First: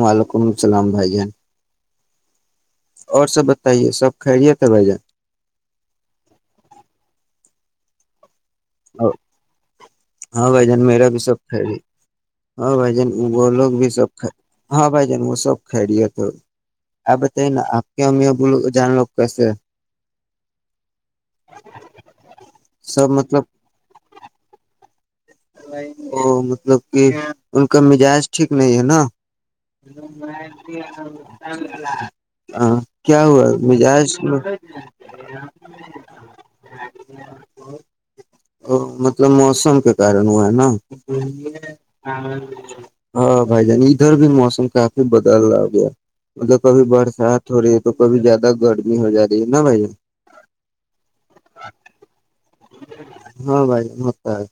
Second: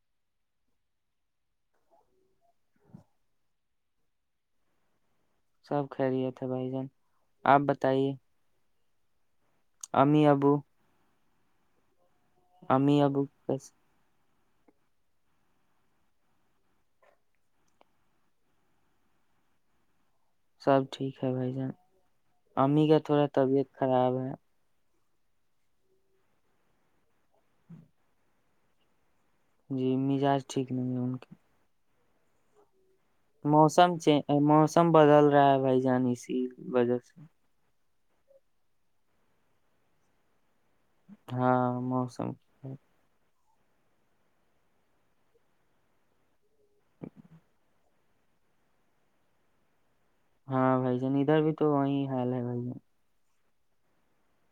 وعلیکم السلام بھائی جان اور سب بتائیے سب کھہرییے تھا ب جان سب کہرییا تھا بھائی جان آپ بتائیے ا امی ہاں ابو بھائی جان میرا بھی سب خری ہاں بھائی امی جان ابو وہ لوگ بھی سب ہاں بائی جن وہ سوب کھیڈی تھ آ بتائی نا آپ کے یہ بول جان لو کس سب ٹھیک ہے بھائی جان امی کا سب تھوڑا مطلب طبیعت خراب ہے ا مطلب کہ ان کا مزاج ٹھیک نہیں ہے نا جی م مزاج ٹھیک نہیں ہے ان کی [unintelligible] ہاں کیا ہوا موسم چ مزاج موسم بدل رہا ہے بھائی جان اسی وجہ سے ا مطلب موسم کے کار ہے نا ہاں موسم [unintelligible] ہ [unintelligible] بھائی جان ادھر بھی موسم کافی بدل آ گیا مطلب کبھی برسات ہو رہی ہے تو کبھی زیادہ گرمی ہو جا رہی ہے نا بھائی جان ہاں بھائی جین ادھر بھی تو وہیں ہاں بھائی متا ہے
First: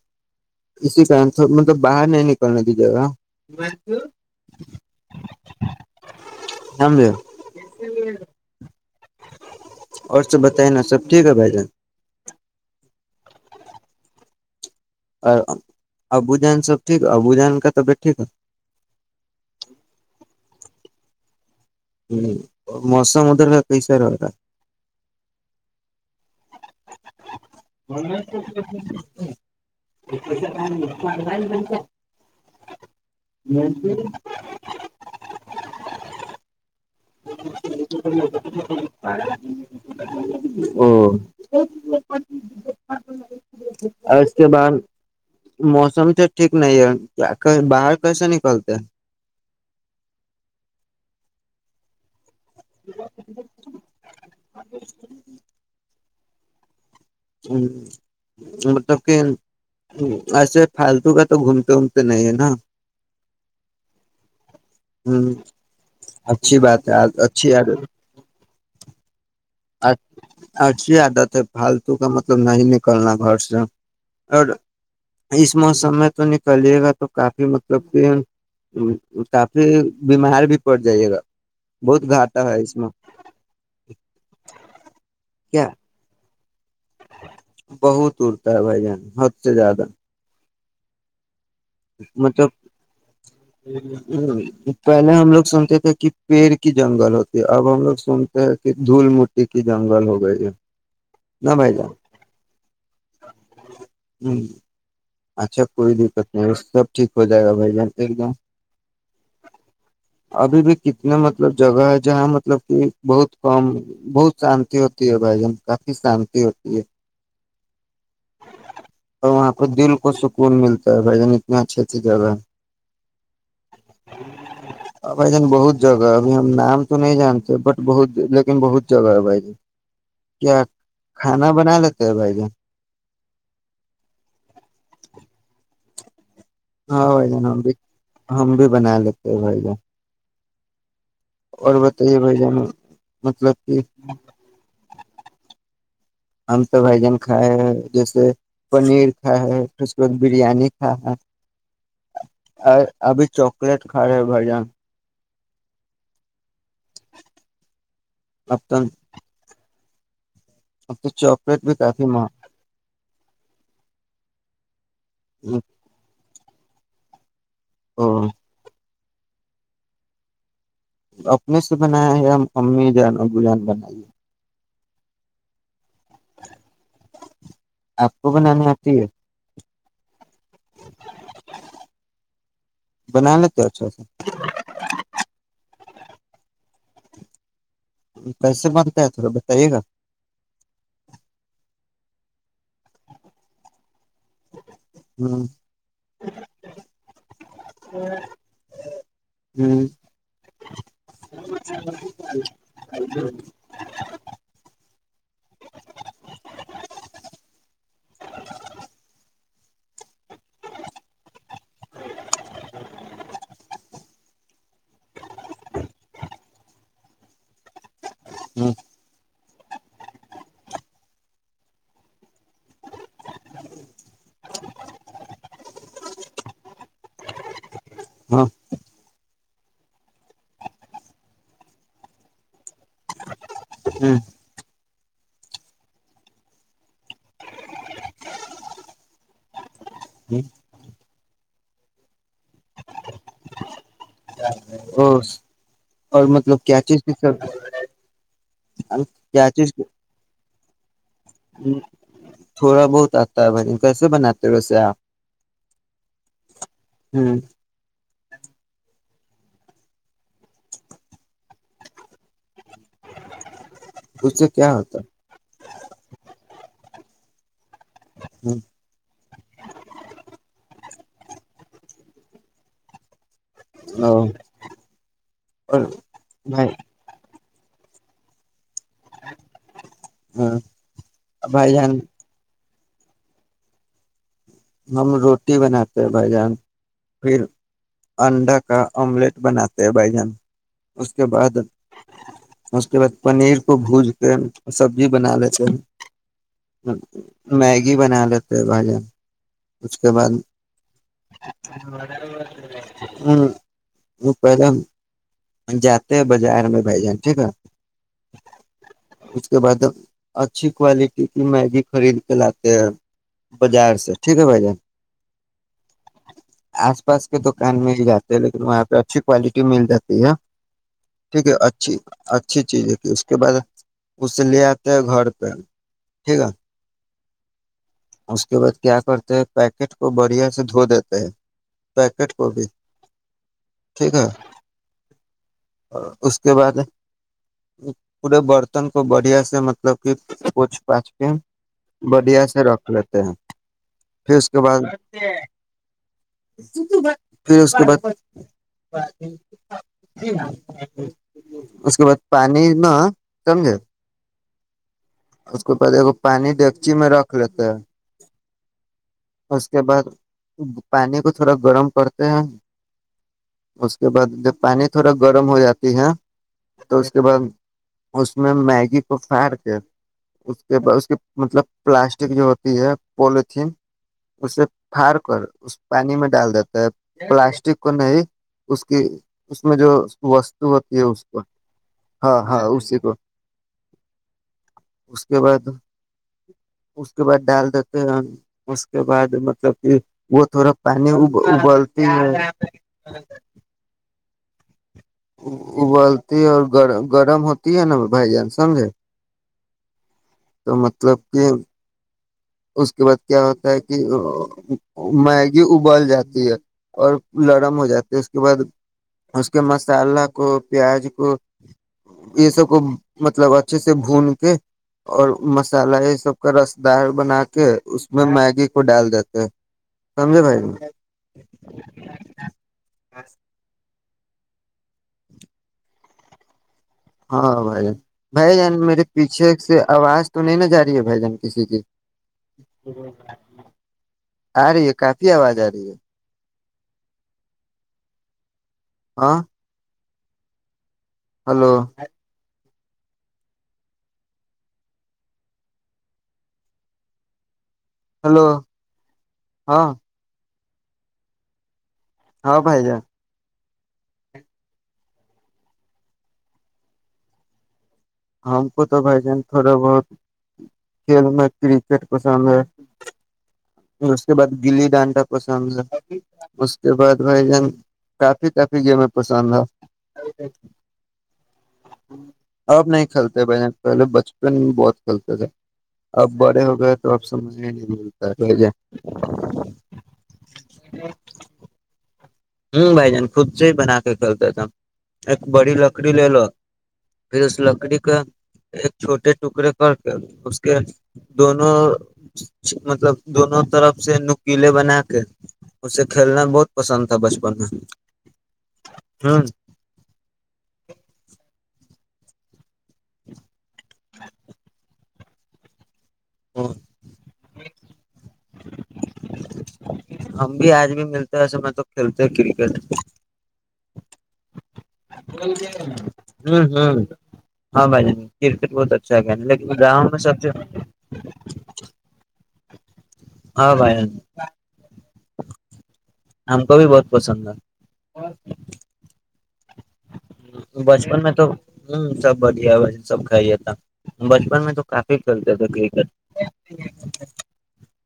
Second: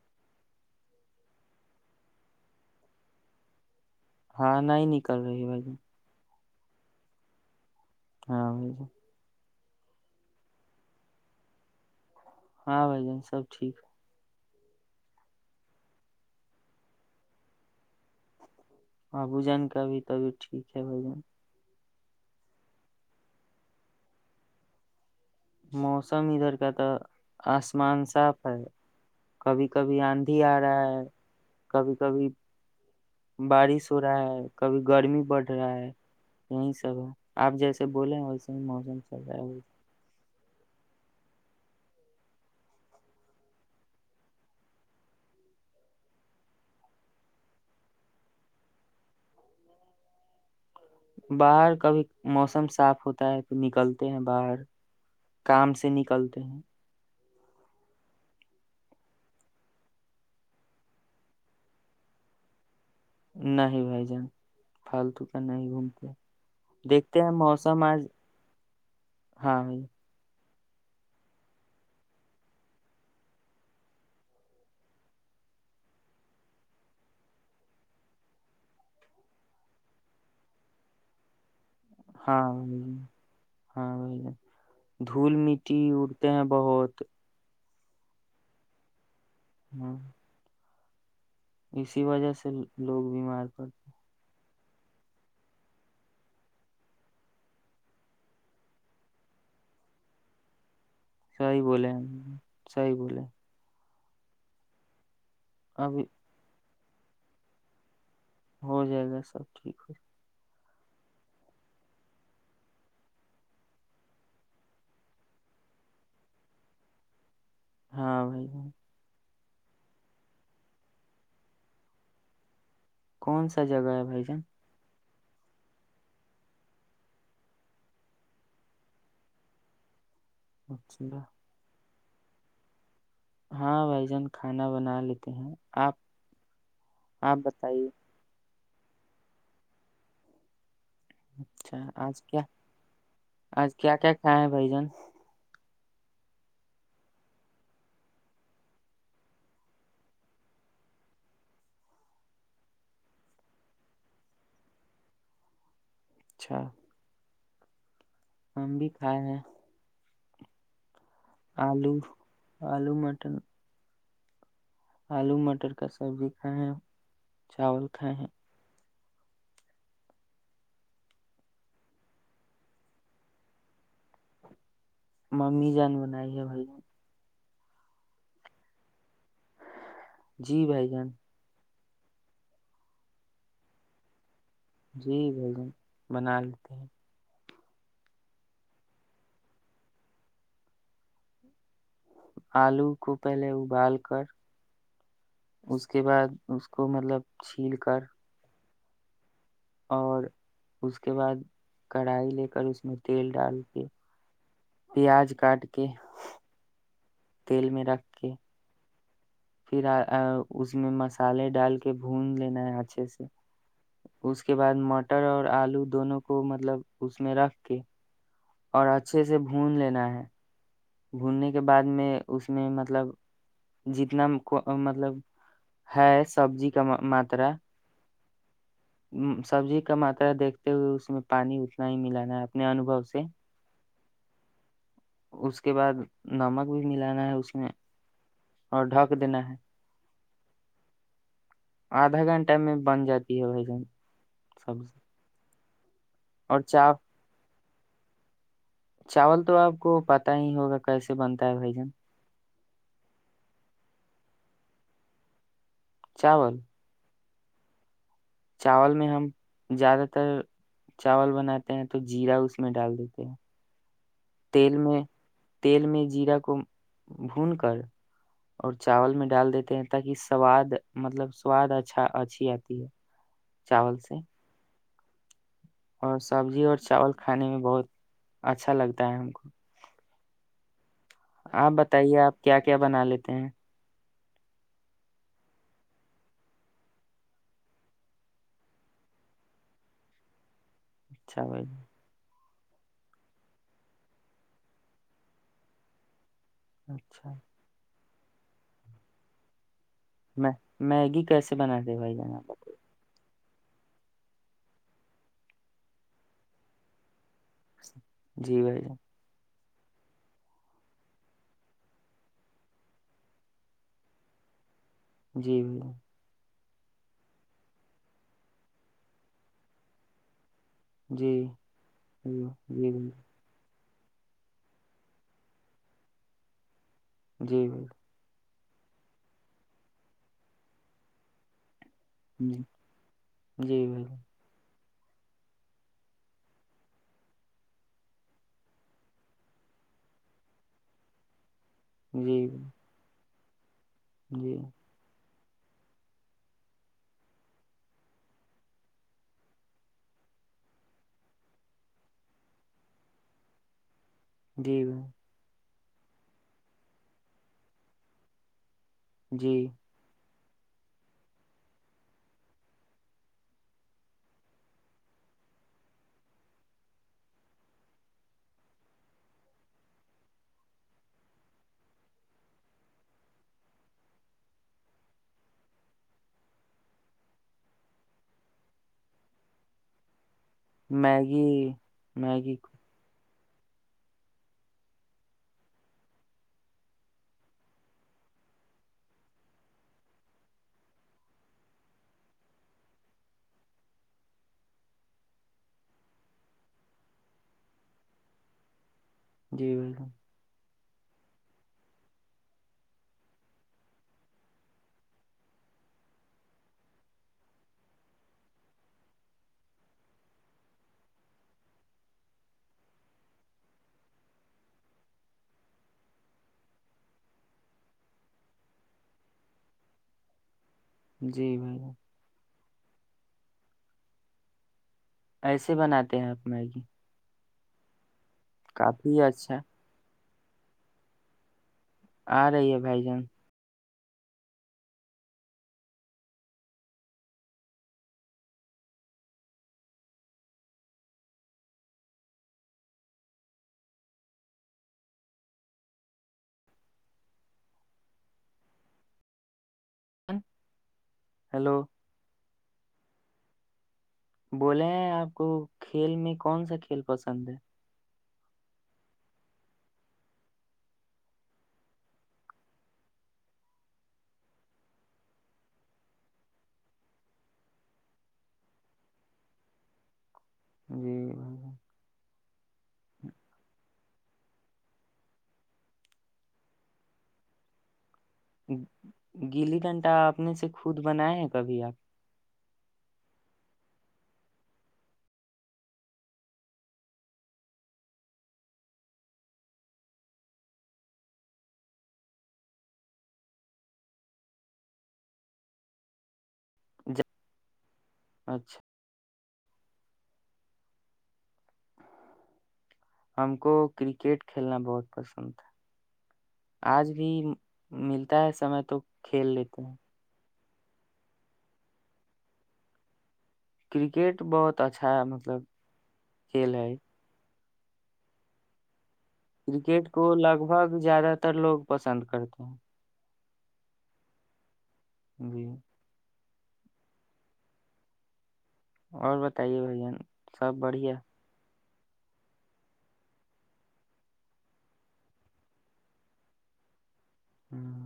اسی کن تھ مطلب باہر نہیں نکلنے دی جے گا ہاں نہیں ہی نکل رہی بھائی جم د [unintelligible] ہاں وہ تو اور سب بتائ نا سب ٹھیک ہے بھائی جان ہاں بھائی جان سب ٹھیک ہے اور ابو جان سب ٹھیک ہے ابو جان کا طبیعت ٹھیک ہے اچھا ہو جا ہ موس م ادر پیسا رہ گا موسم ادھر کا تو آسمان صاف ہے کبھی کبھی آندھی آ رہا ہے کبھی کبھی بارش ہو رہا ہے کبھی گرمی بڑھ رہا ہے وہیں [unintelligible] چل رہا ہے ہاں او اور اس کے بعد موسم تو ٹھیک نہیں ہے باہر کیسے نکلتے ہیں باہر کبھی موسم صاف ہوتا ہے تو نکلتے ہیں باہر کام سے نکل ت [unintelligible] ہ مطلب کہ ایسے پالتو کا تو گھومتے وومتے نہیں ہے نا نہیں بھائی جان پالتو ہوں، کا نہیں گھومتے اچھی بات ہے دیکھتے ہیں اچھی موسم آج ہاں ج [unintelligible] اچھی عادت ہے پالتو کا مطلب نہیں نکلنا گھر سے اور اس موسم میں تو نکلیے گا تو کافی مطلب کہ کافی بیمار بھی پڑ جائیے گا بہت گھٹا ہاں ہے اس بھائی میں جان، ہاں بھائی دھول کیا مٹی اور ہیں بہت بہت اڑتا ہے بائی جان سب سے زیادہ ہاں اسی وجہ سے مطلب لوگ بیمار پڑتے پہلے ہم لوگ سنتے تھے کہ پیڑ کی جنگل ہوتی ہے اب ہم لوگ سنتے ہیں کہ دھول مٹی کی جنگل ہو گئی ہے نہ سی بے بھائی جان سی بولے ہوں اچھا کوئی ابھی دقت نہیں اس سب ٹھیک ہو جائے گا بائی جان ایک دم ہو جائے گا سب ٹھیک ہو ابھی بھی کتنے مطلب جگہ ہے جہاں مطلب کہ بہت کم بہت شانتی ہوتی ہے بھائی جان کافی شانتی ہوتی ہے ہاں بھائی بائی اور وہاں پ دل س کو سکون ملتا ہے بھائی جان اتنے اچھی اچھی جگہ ہے کون سا جگہ ہے بھائی جان ا بھائی جان بہت جگہ ہے ابھی ہم نام تو نہیں جانتے بٹ بہت لیکن بہت جگہ ہے بھائی ج کیا اچھا، کھانا بنا لیتے س بھائی ج ہاں بھائی جان کھانا بنا لیتے ہیں آپ ہاں ج آپ ہم بھی بتائیے ہم بھی بنا لیتے بھائی ج اور اچھا بتائیے آج بھائی کیا جان مطلب آج کہ کیا کیا کھائے ہیں بھائی جان ہم تو بھجن کھائے جیسے پنیر کھاائے ہے پھر اس کے بعد بریانی کھا ہے ابھی چاکلیٹ کھا رہے ہے بھجن اچھا [unintelligible] [inaudible] اب تو ہم بھی کھائے ہیں اب تو چواکلیٹ بھی آلو کافی ماں آلو مٹر آلو مٹر کا سبزی ہاں [unintelligible] چاول کائے ہیں [unintelligible] اپنے سے بنایا یا امی جان ابو جان بنائیے ممی جان بنائی ہے بھائی نے آپ کو بنانی آتی ہے جی بھائی جان بنا لیتے اچھا سے جی بھجن بنا لیتے ہیں کیسے بنتا ہے تھڑا بتائیے گا آلو کو پہلے ابال کر اس کے بعد اس کو مطلب چھیل کر اور اس کے بعد کڑھائی لے کر اس میں تیل ڈال کے پیاز کاٹ کے تیل میں رکھ کے پھر اس میں مسالے ڈال کے بھون لینا ہے اچھے سے اس کے بعد مٹر اور آلو دونوں کو مطلب اس میں رکھ کے اور اچھے سے بھون لینا ہے بھوننے کے بعد میں اس میں مطلب جتنا مطلب ہے سبزی کا ماترا ہاں [unintelligible] سبزی کا ماترا دیکھتے ہوئے اس میں پانی اتنا ہی ملانا ہے اپنے انبو سے اس کے بعد نمک بھی ملانا ہے اس میں اور ڈھک دینا ہے آدھا گھنٹہ میں بن جاتی ہے بھائی جن سبز اور مطلب کیاچیز سب ہم کیا چیز [unintelligible] ت ہی ہوگا کیسے سے بنتا ہے بھ جان تھوڑا بہت آتا ہے بائی کیسے بناتے ہو اسے آپ چاول ہوں چاول میں ہم زیادہ تر چاول بناتے ہیں تو جیرا اس میں ڈال دیتے ہیں اس سے کیا تیل ہوتا میں تیل میں جیرا کو بھون کر اور چاول میں ڈال دیتے ہیں تاکہ سواد مطلب سواد اچھا اچھی آتی ہے چاول سے اور اور سبزی بھائی اور چاول کھانے میں بہت اچھا لگتا ہے ہم کو آپ بھائی جان بتائیے آپ کیا کیا بنا لیتے ہیں ہم روٹی بناتے ہیں بھائی جان پھر انڈا کا آملیٹ بناتے ہیں بھ جان اس کے اچھا بعد بھائی جان اس کے بعد پنیر کو بھج کے سبزی بنا لیتے ہ اچھا میں گ بنا لیتے بھجان اس کے بعد میں میگی ہ کیسے بناتے ہیں بھائی جان آپ [unintelligible] وہ پہلے ہم جاتے ہیں بازار میں بھائی جان ٹھیک ہے جی بھائی جان اس کے بع اچھی کوالٹی کی میگی خرید کے لاتے ہیں بازار سے ٹھیک ہے بھائی جان جی بھ آس پاس کے دکان میں ہی جاتے لیکن وہاں پہ اچھی کوالٹی مل جاتی ہے جی ٹھیک ہے اچھی جی اچھی چیز جی ہے کہ اس کے بعد اس سے لے آتے ہیں گھر پہ ٹھیک ہے جی بی اس کے بعد کیا کرتے ہیں پیکٹ کو بڑھیا سے دھو دیتے ہیں پیکٹ کوبی جی جی ٹھیک ہے اور اس کے بعد پورے برتن کو بڑھیا سے مطلب کہ پوچھ پاچ کے بھیا بھائی سر ر ہیں [unintelligible] پھر جی اس جی کے بعد پھر اس کے بعد اس کے بعد پانی نہ سمھے جب اس کے بعد ایکگ پانی ڈیکچی میں رکھ لیتا جی ہاں [unintelligible] اس کے بعد پانی کو تھوڑا گرم کرتے ہیں اس کے بعد جب پانی تھوڑا گرم ہو جاتی ہے تو اس کے بعد اس میں میگی کو پھاڑ کے اس کے بعد اس کے مطلب پلاسٹ جو ہوتی ہے پلیتن اسے پھڑ کر اس پانی میں ڈال دیتا ہے پلاسٹک کو نہیں اس کی اس میں جو ہوتی ہے اس کو میگی ہاں میگی ہاں اسی کو اس کے بعد اس کے بعد ڈال دیتے ہیں اس کے بعد مطلب کہ وہ تھوڑا پانیب ابلتی ہے ابلتی ہے اور گرم ہوتی ہے نا بھائی جان سمجھے جی بالکل تو مطلب کہ اس کے بعد کیا ہوتا ہے کہ میگی ابل جاتی ہے اور لرم ہو جاتی ہے اس کے بعد اس کے مسالہ کو پیاز کو یہ سب کو مطلب اچھے سے بھون کے اور مسالہ یہ سب کا رس دار بنا کے اس میں میگی کو ڈال دیتے ہیں سمجھے بھائی جی بھیا بس [unintelligible] ایسے بناتے ہیں آپ میگی ہاں بھائی بھائی جان میرے کافی پیچھے اچھا سے آواز تو نہیں نہا ج رہی ہے بھائی جان کسی کی آ رہی ہے بھائی جان آ رہی ہے کافی آواز آ رہی ہے ہاں ہلو ہلو ہاں ہیلو ہاں بھائی جا بولے ہیں آپ کو کھیل میں کون سا کھیل پسند ہے ہم کو تو بھائی جان تھوڑا بہت کھیل میں کرکٹ پسند ہے اس کے بعد گلی ڈانڈا پسند ہے اس کے بعد بھائی جن کافی کافی گیم پسند ہے جی [unintelligible] آب نہیں کھیلتے بھ پہلے بچپن میں بہت کھیلتے تھے اب بڑے ہو گئے تو اب سمجھ ہی نہیں ملتا ہے بھ گیلی ڈھنٹا اپنے سے خود بناائے ہیں کبھی آپ ہ بھائی جان خود سے ہی بنا کے کھیلتے تھے ایک بڑی لکڑی لے لو پھر اس لکڑی کے ایک چھوٹے ٹکڑے کر کے اس کے دونوں مطلب دونوں طرف سے نکیلے بنا کے اسے کھیلنا بہت پسند تھا بچپن میں اچھا [unintelligible] ہ [inaudible] ہم کو کرکٹ کھیلنا بہت پسند [unintelligible] آج بھی مل [unintelligible] تا ہے سمے تو کھیل لیتے ہیں [unintelligible] ہم بھی آج بھی ملتے ہیں اسسے میں تو کھیلتے ہیں کرکٹ کرکٹ بہت اچھا مطلب ہوں کھیل ہے ہوں ہاں بائی جان کرکٹ بہت اچھا کھیل لیکن گاؤں کرکٹ میں کو سب سے لگ بھگ زیادہ تر لوگ پسند کرتے ہیں ہاں بھائی بھی ہم کو بھی بہت پسند ہے اور بتائیے بھائی جان سب بڑھیا بچپن میں تو ہوں سب بڑھیا بس سب کھائی تھا بچپن میں تو کافی کھیلتے تھے ککٹ ہاں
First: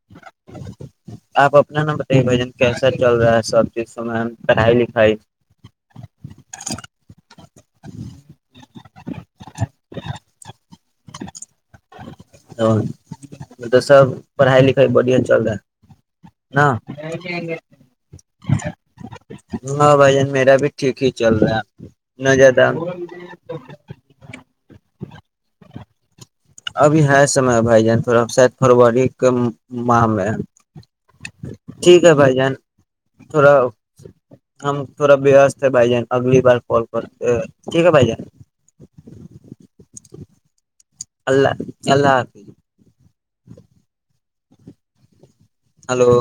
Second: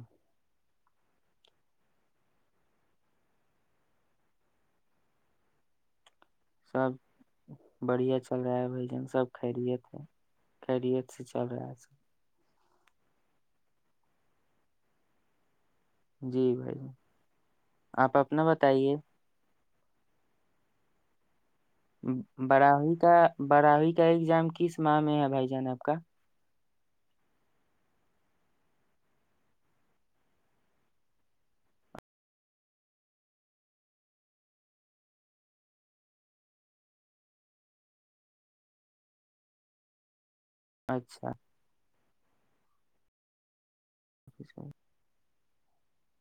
آپ اپنا نا بتائیے بھ جن کیسا چل رہا ہے سب چیزوں میں پڑھائی لکھائی سب بڑھیا چل رہا ہے بیجن سب خیریت ہے خیریت سے چل رہا ہے سب ہ مطلب سب پڑھائی لکھائی بڑیا چل رہا ہے جی نا بھائی ج آپ اپنا بتائیے ہاں بھائیان میرا بھی ٹھیک ہی چل رہا ہیں باراوی کا باراوی کا ایگزام کس ماہ میں ہے بھائی جان آپ کا ابھی ہے سمے ہے بھائی جان تھڑا شاید فروری کے ماہ میں ہے ٹھیک ہے بھائی جان تھوڑا ہم تھوڑا بیست ہے بھائی جان اگلی بار کال کرتے ٹھیک ہے بھائی جان اچھا اللہ اللہ آ [inaudible] وفس کاوں ہلو